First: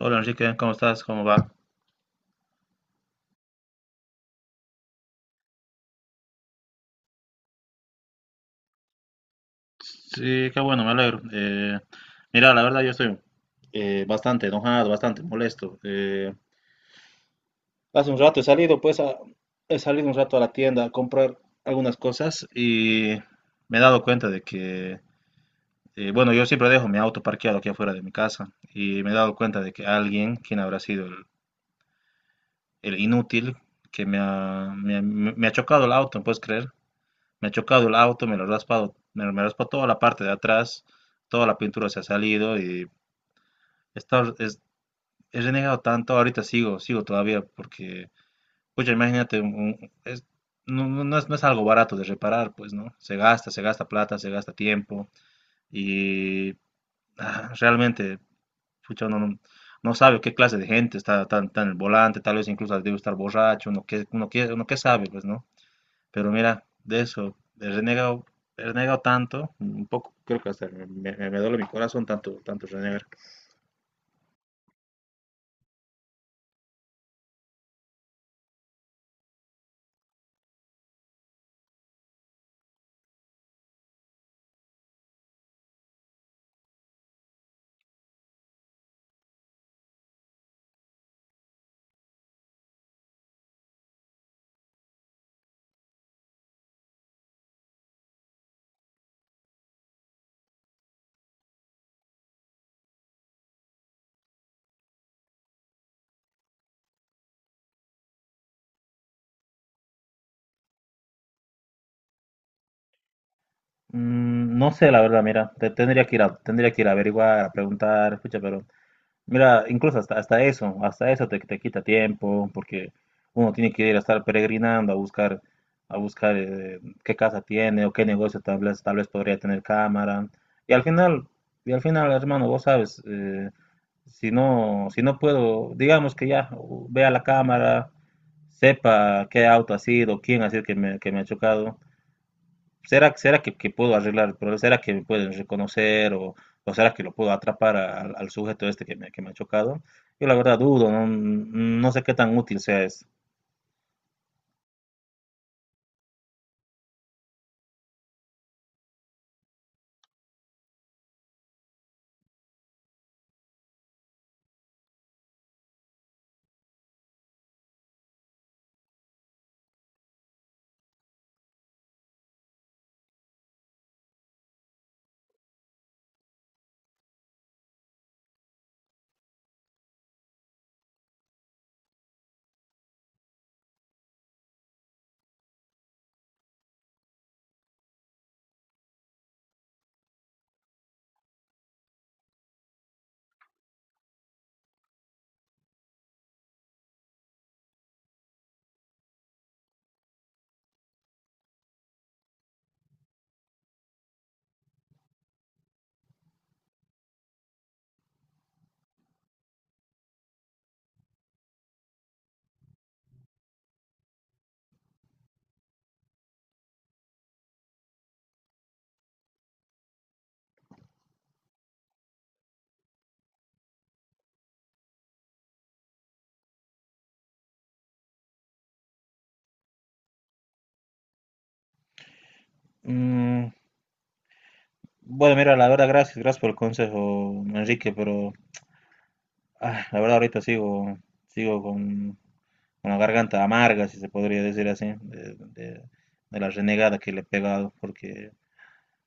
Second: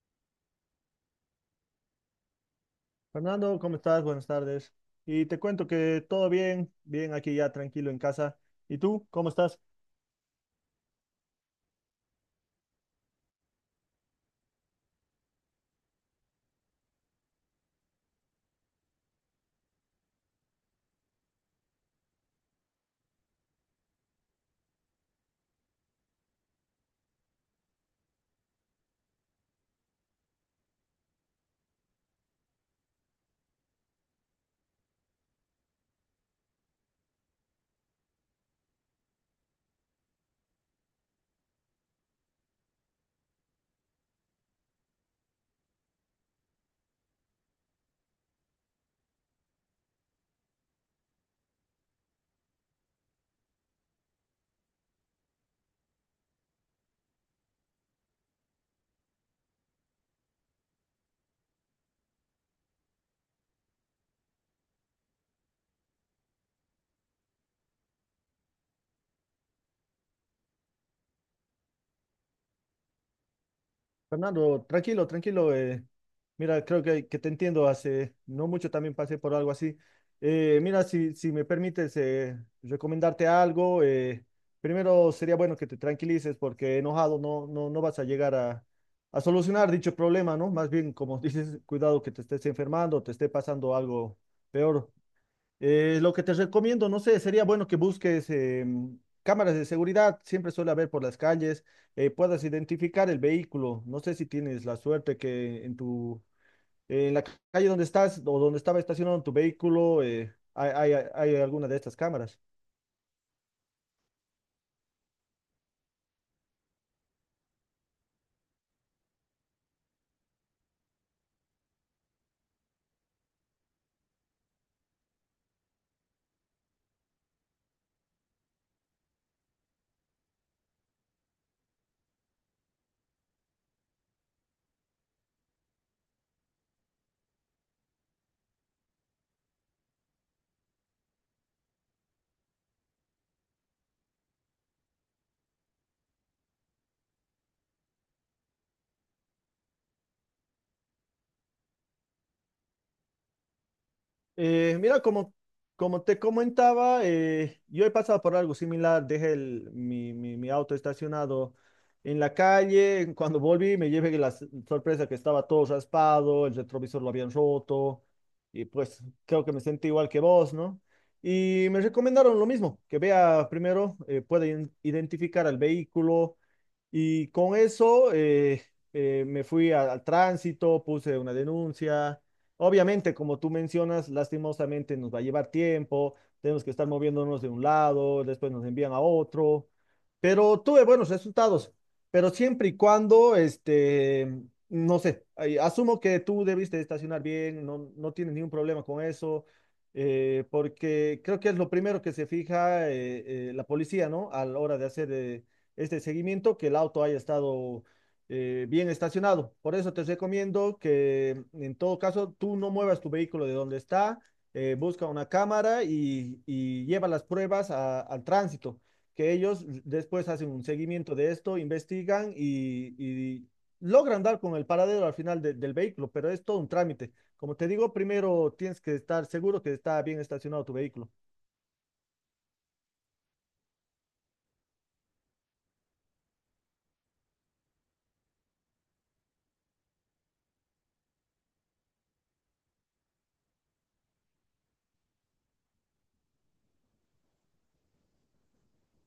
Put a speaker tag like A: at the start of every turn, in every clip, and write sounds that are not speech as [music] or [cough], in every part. A: Hola Enrique, ¿cómo estás? ¿Cómo va?
B: Fernando, ¿cómo estás? Buenas tardes. Y te cuento que todo bien, bien aquí ya tranquilo en casa. ¿Y tú, cómo estás?
A: Sí, qué bueno, me alegro. Mira, la verdad yo estoy bastante enojado, bastante molesto. Hace un rato he salido, pues, he salido un rato a la tienda a comprar algunas cosas y me he dado cuenta de que, bueno, yo siempre dejo mi auto parqueado aquí afuera de mi casa y me he dado cuenta de que alguien, quien habrá sido el inútil, que me ha chocado el auto, ¿puedes creer? Me ha chocado el auto, me lo he raspado, me raspa toda la parte de atrás, toda la pintura se ha salido y he, estado- es- he renegado tanto, ahorita sigo, sigo todavía porque, pucha, imagínate, no es algo barato de reparar, pues, ¿no? Se gasta plata, se gasta tiempo y realmente, pucha, uno no sabe qué clase de gente está tan, tan en el volante, tal vez incluso debe estar borracho, uno qué sabe, pues, ¿no? Pero mira, de eso, he renegado tanto, un poco, creo que hasta me duele mi corazón tanto, tanto renegar.
B: Fernando, tranquilo, tranquilo. Mira, creo que te entiendo. Hace no mucho también pasé por algo así. Mira, si me permites recomendarte algo, primero sería bueno que te tranquilices porque enojado no vas a llegar a solucionar dicho problema, ¿no? Más bien, como [laughs] dices, cuidado que te estés enfermando, te esté pasando algo peor. Lo que te recomiendo, no sé, sería bueno que busques cámaras de seguridad, siempre suele haber por las calles, puedas identificar el vehículo. No sé si tienes la suerte que en tu, en la calle donde estás o donde estaba estacionado tu vehículo, hay alguna de estas cámaras.
A: Mm, no sé, la verdad, mira, tendría que ir a averiguar, a preguntar, escucha, pero mira, incluso hasta eso te quita tiempo, porque uno tiene que ir a estar peregrinando a buscar, qué casa tiene o qué negocio tal vez podría tener cámara. Y al final, y al final, hermano, vos sabes, si no, si no puedo, digamos que ya vea la cámara, sepa qué auto ha sido, quién ha sido que me ha chocado, ¿Será que puedo arreglar el problema? ¿Será que me pueden reconocer o será que lo puedo atrapar al sujeto este que me ha chocado? Yo la verdad dudo, no sé qué tan útil sea eso.
B: Mira, como te comentaba, yo he pasado por algo similar. Mi auto estacionado en la calle. Cuando volví, me llevé la sorpresa que estaba todo raspado, el retrovisor lo habían roto. Y pues creo que me sentí igual que vos, ¿no? Y me recomendaron lo mismo, que vea primero, identificar al vehículo. Y con eso me fui al tránsito, puse una denuncia. Obviamente, como tú mencionas, lastimosamente nos va a llevar tiempo, tenemos que estar moviéndonos de un lado, después nos envían a otro, pero tuve buenos resultados, pero siempre y cuando, este, no sé, ay, asumo que tú debiste estacionar bien, no, no tienes ningún problema con eso, porque creo que es lo primero que se fija la policía, ¿no? A la hora de hacer este seguimiento, que el auto haya estado bien estacionado. Por eso te recomiendo que en todo caso tú no muevas tu vehículo de donde está, busca una cámara y lleva las pruebas al tránsito, que ellos después hacen un seguimiento de esto, investigan y logran dar con el paradero al final del vehículo, pero es todo un trámite. Como te digo, primero tienes que estar seguro que está bien estacionado tu vehículo.
A: Mm, bueno, mira, la verdad, gracias, gracias por el consejo, Enrique, pero la verdad ahorita sigo, sigo con la garganta amarga, si se podría decir así, de la renegada que le he pegado, porque,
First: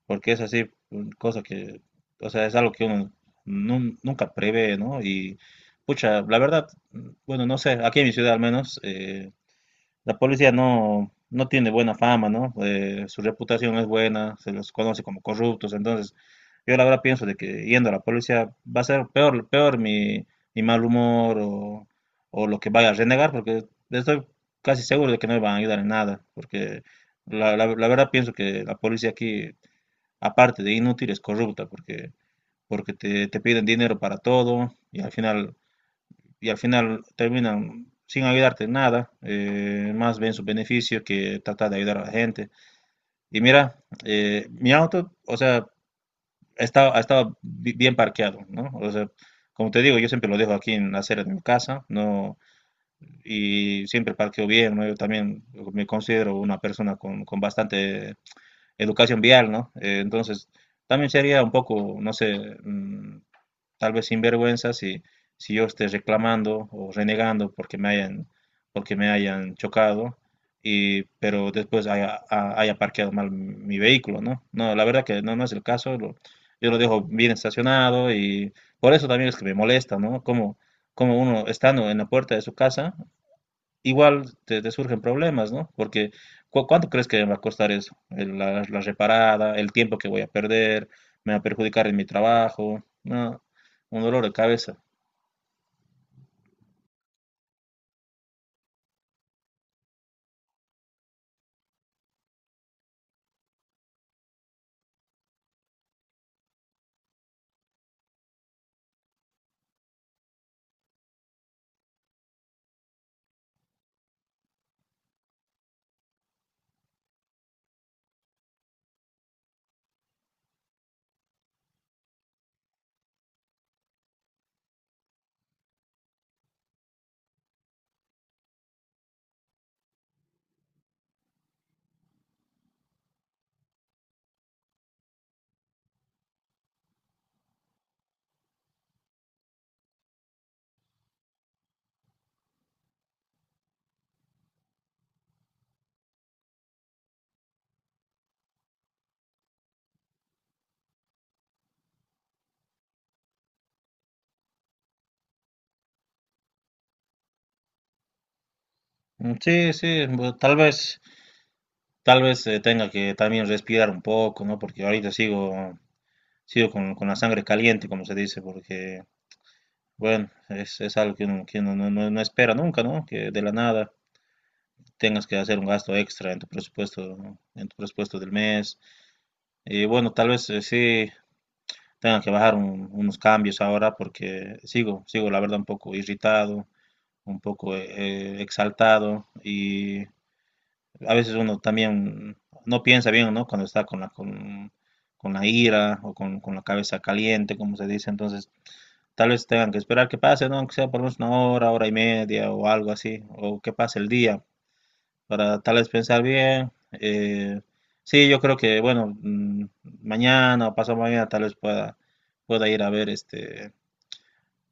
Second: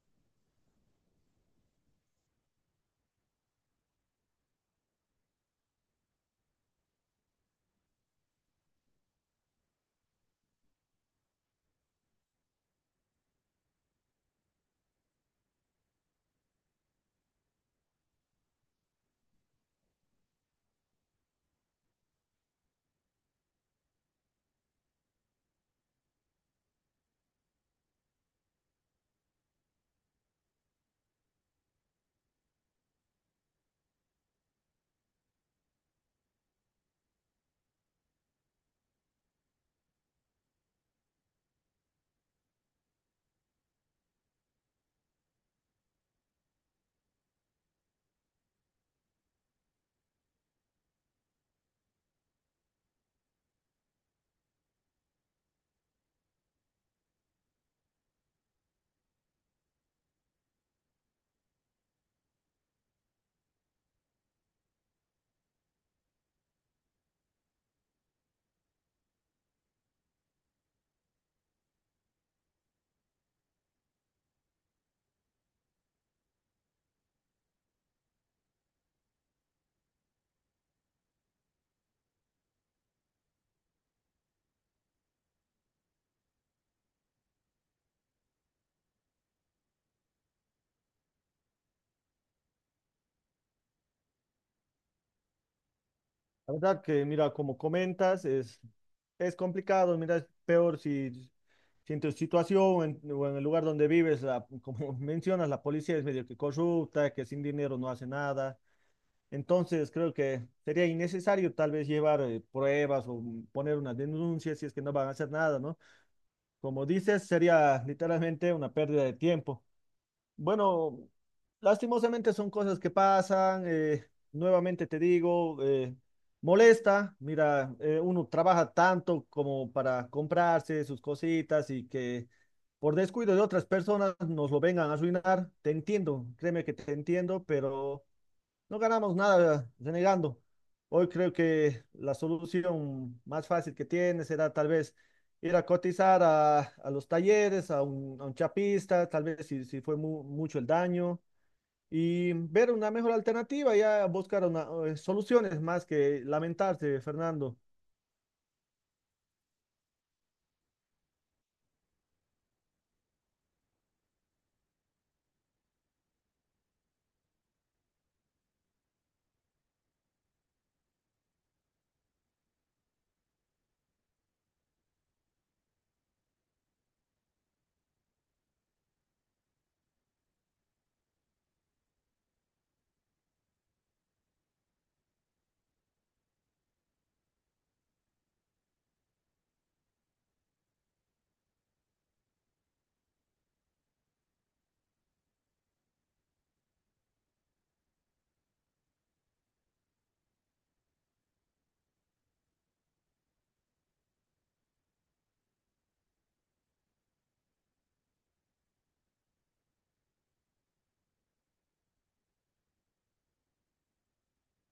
A: porque es así, cosa que, o sea, es algo que uno nunca prevé, ¿no? Y, pucha, la verdad, bueno, no sé, aquí en mi ciudad al menos, la policía no tiene buena fama, ¿no? Su reputación no es buena, se los conoce como corruptos, entonces yo la verdad pienso de que yendo a la policía va a ser peor, peor mi mal humor o lo que vaya a renegar, porque estoy casi seguro de que no me van a ayudar en nada, porque la verdad pienso que la policía aquí, aparte de inútil, es corrupta, porque, te piden dinero para todo y al final terminan sin ayudarte en nada, más ven su beneficio que tratar de ayudar a la gente. Y mira, mi auto, o sea, estaba bien parqueado, ¿no? O sea, como te digo, yo siempre lo dejo aquí en la acera de mi casa, ¿no? Y siempre parqueo bien, ¿no? Yo también me considero una persona con, bastante educación vial, ¿no? Entonces, también sería un poco, no sé, tal vez sinvergüenza si yo esté reclamando o renegando porque me hayan, chocado, y, pero después haya parqueado mal mi vehículo, ¿no? No, la verdad que no es el caso, yo lo dejo bien estacionado y por eso también es que me molesta, ¿no? Como uno estando en la puerta de su casa igual te surgen problemas, ¿no? Porque ¿cuánto crees que me va a costar eso? La reparada, el tiempo que voy a perder, me va a perjudicar en mi trabajo, ¿no? Un dolor de cabeza.
B: La verdad que, mira, como comentas, es complicado, mira, es peor si, si en tu situación o en el lugar donde vives, como [laughs] mencionas, la policía es medio que corrupta, que sin dinero no hace nada. Entonces creo que sería innecesario tal vez llevar pruebas o mm, poner una denuncia si es que no van a hacer nada, ¿no? Como dices, sería literalmente una pérdida de tiempo. Bueno, lastimosamente son cosas que pasan. Nuevamente te digo, molesta. Mira, uno trabaja tanto como para comprarse sus cositas y que por descuido de otras personas nos lo vengan a arruinar. Te entiendo, créeme que te entiendo, pero no ganamos nada renegando. Hoy creo que la solución más fácil que tiene será tal vez ir a cotizar a los talleres, a un chapista, tal vez si, si fue mucho el daño, y ver una mejor alternativa, ya buscar una, soluciones más que lamentarse, Fernando.
A: Mm, sí, sí, tal vez, tenga que también respirar un poco, ¿no? Porque ahorita sigo, sigo con la sangre caliente, como se dice, porque, bueno, es algo que uno, no espera nunca, ¿no? Que de la nada tengas que hacer un gasto extra en tu presupuesto del mes. Y bueno, tal vez sí tenga que bajar unos cambios ahora porque sigo, sigo la verdad un poco irritado, un poco exaltado y a veces uno también no piensa bien, ¿no? Cuando está con la ira o con la cabeza caliente, como se dice, entonces tal vez tengan que esperar que pase, ¿no? Aunque sea por lo menos una hora, hora y media o algo así, o que pase el día para tal vez pensar bien. Sí, yo creo que, bueno, mañana o pasado mañana tal vez pueda, pueda ir a ver este,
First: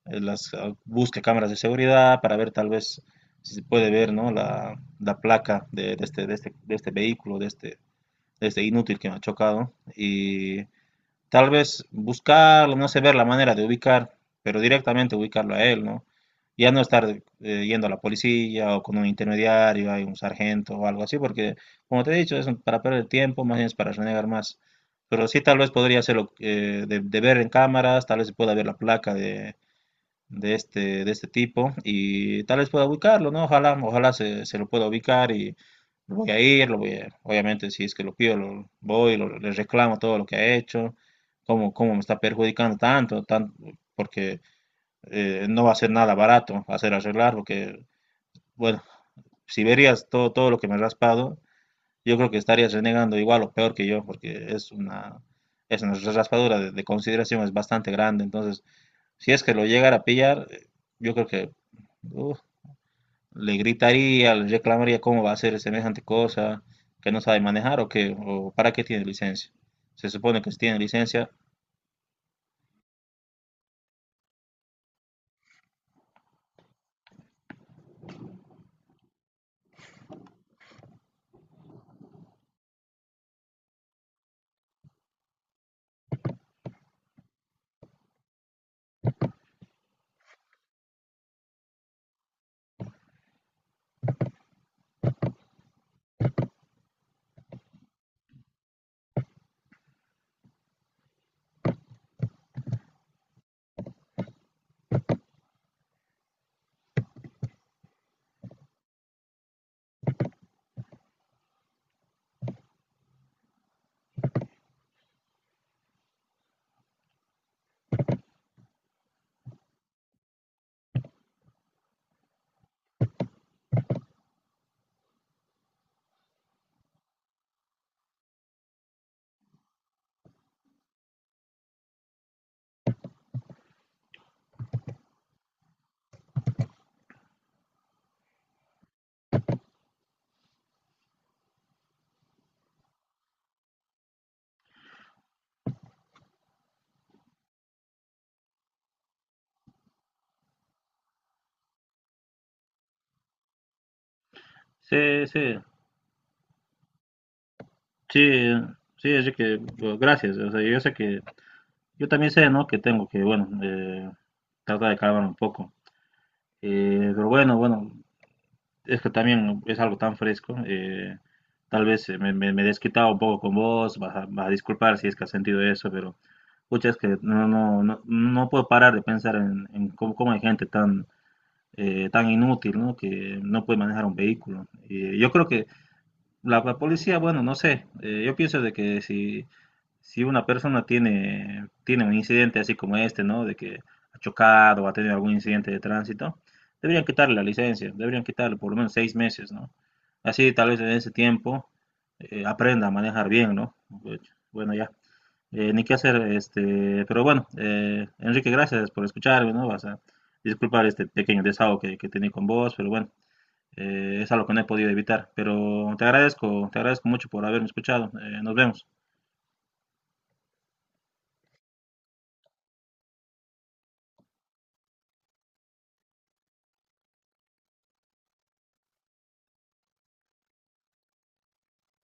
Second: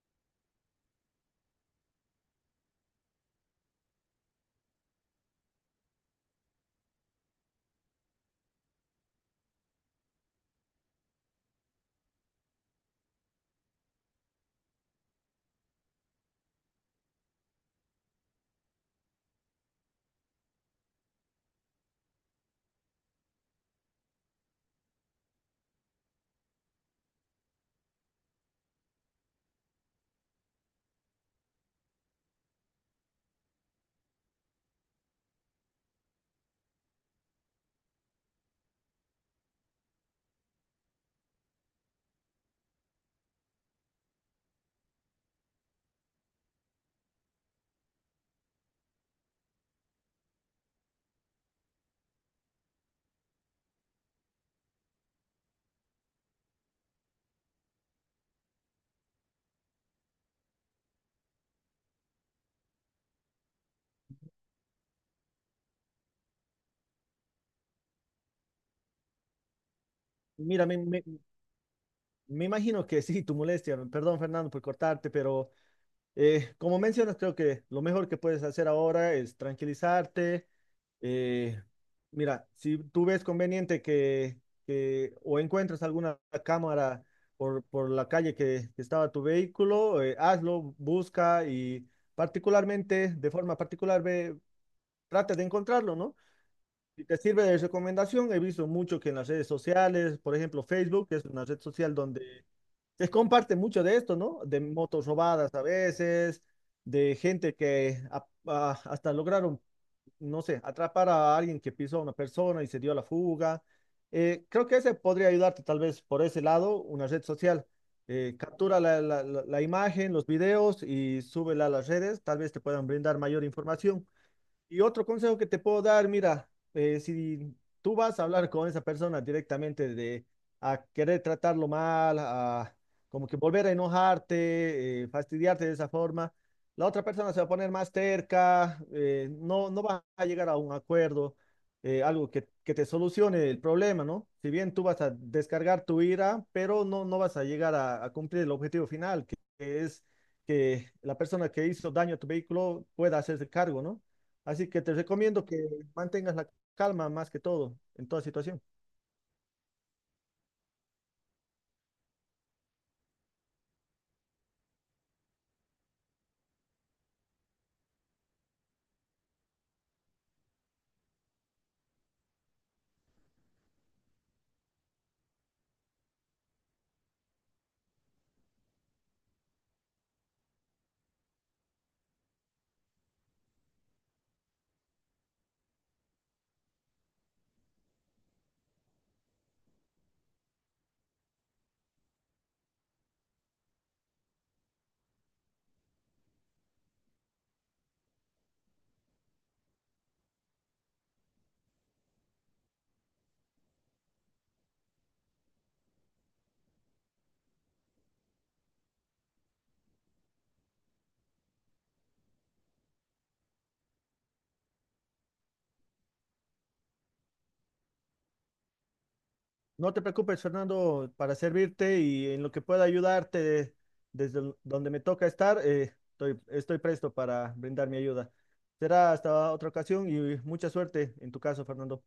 A: eh, las, ah, busque cámaras de seguridad para ver tal vez si se puede ver, ¿no? La placa de este vehículo, de este inútil que me ha chocado. Y tal vez buscarlo, no sé, ver la manera de ubicar, pero directamente ubicarlo a él, ¿no? Ya no estar yendo a la policía o con un intermediario, hay un sargento o algo así, porque como te he dicho, es para perder tiempo, más bien es para renegar más. Pero sí, tal vez podría hacerlo de ver en cámaras, tal vez se pueda ver la placa de este tipo y tal vez pueda ubicarlo, ¿no? Ojalá, ojalá se lo pueda ubicar y lo voy a ir, obviamente si es que lo pido, le reclamo todo lo que ha hecho, cómo me está perjudicando tanto, porque no va a ser nada barato hacer arreglar, porque, bueno, si verías todo, todo lo que me he raspado, yo creo que estarías renegando igual o peor que yo, porque es una raspadura de consideración, es bastante grande, entonces, si es que lo llegara a pillar, yo creo que uf, le gritaría, le reclamaría cómo va a hacer semejante cosa, que no sabe manejar o para qué tiene licencia. Se supone que si
B: Mira,
A: tiene licencia,
B: me imagino que sí, tu molestia, perdón Fernando por cortarte, pero como mencionas, creo que lo mejor que puedes hacer ahora es tranquilizarte. eh, Mira, si tú ves conveniente que o encuentras alguna cámara por la calle que estaba tu vehículo, hazlo, busca y particularmente, de forma particular, ve, trata de encontrarlo, ¿no? Si te sirve de recomendación, he visto mucho que en las redes sociales, por ejemplo, Facebook, que es una red social donde se comparte mucho de esto, ¿no? De motos robadas a veces, de gente que hasta lograron, no sé, atrapar a alguien que pisó a una persona y se dio a la fuga. Creo que ese podría ayudarte tal vez por ese lado, una red social. Captura la imagen, los videos y súbela a las redes, tal vez te puedan brindar mayor información. Y otro consejo que te puedo dar, mira, si tú vas a hablar con esa persona directamente de a querer tratarlo mal, a como que volver a enojarte, fastidiarte de esa forma, la otra persona se va a poner más terca, no, no va a llegar a un acuerdo, algo que te solucione el problema, ¿no? Si bien tú vas a descargar tu ira, pero no, no vas a llegar a cumplir el objetivo final, que es que la persona que hizo daño a tu vehículo pueda hacerse cargo, ¿no? Así que te
A: sí,
B: recomiendo que
A: sí,
B: mantengas la calma más que todo en toda
A: sí,
B: situación.
A: sí, así que bueno, gracias. O sea, yo sé que yo también sé, ¿no? Que tengo que, bueno, tratar de calmar un poco. Pero bueno, bueno, es que también es algo tan fresco. Tal vez me he desquitado un poco con vos, vas a disculpar si es que has sentido eso, pero pucha, es que no puedo parar de pensar en cómo hay gente tan, tan inútil, ¿no? Que no puede manejar un vehículo. Yo creo que la policía, bueno, no sé, yo pienso de que si una persona tiene, tiene un incidente así como este, ¿no? De que ha chocado o ha tenido algún incidente de tránsito, deberían quitarle la licencia, deberían quitarle por lo menos 6 meses, ¿no? Así tal vez en ese tiempo aprenda a manejar bien, ¿no? Pues, bueno, ya. Ni qué hacer, pero bueno, Enrique, gracias por escucharme, ¿no? Vas a disculpar este pequeño desahogo que tenía con vos, pero bueno, es algo que no he podido evitar. Pero te agradezco mucho por haberme escuchado. Nos vemos.
B: No te preocupes, Fernando, para servirte y en lo que pueda ayudarte desde donde me toca estar, estoy presto para brindar mi ayuda. Será hasta otra ocasión y mucha suerte en tu caso, Fernando.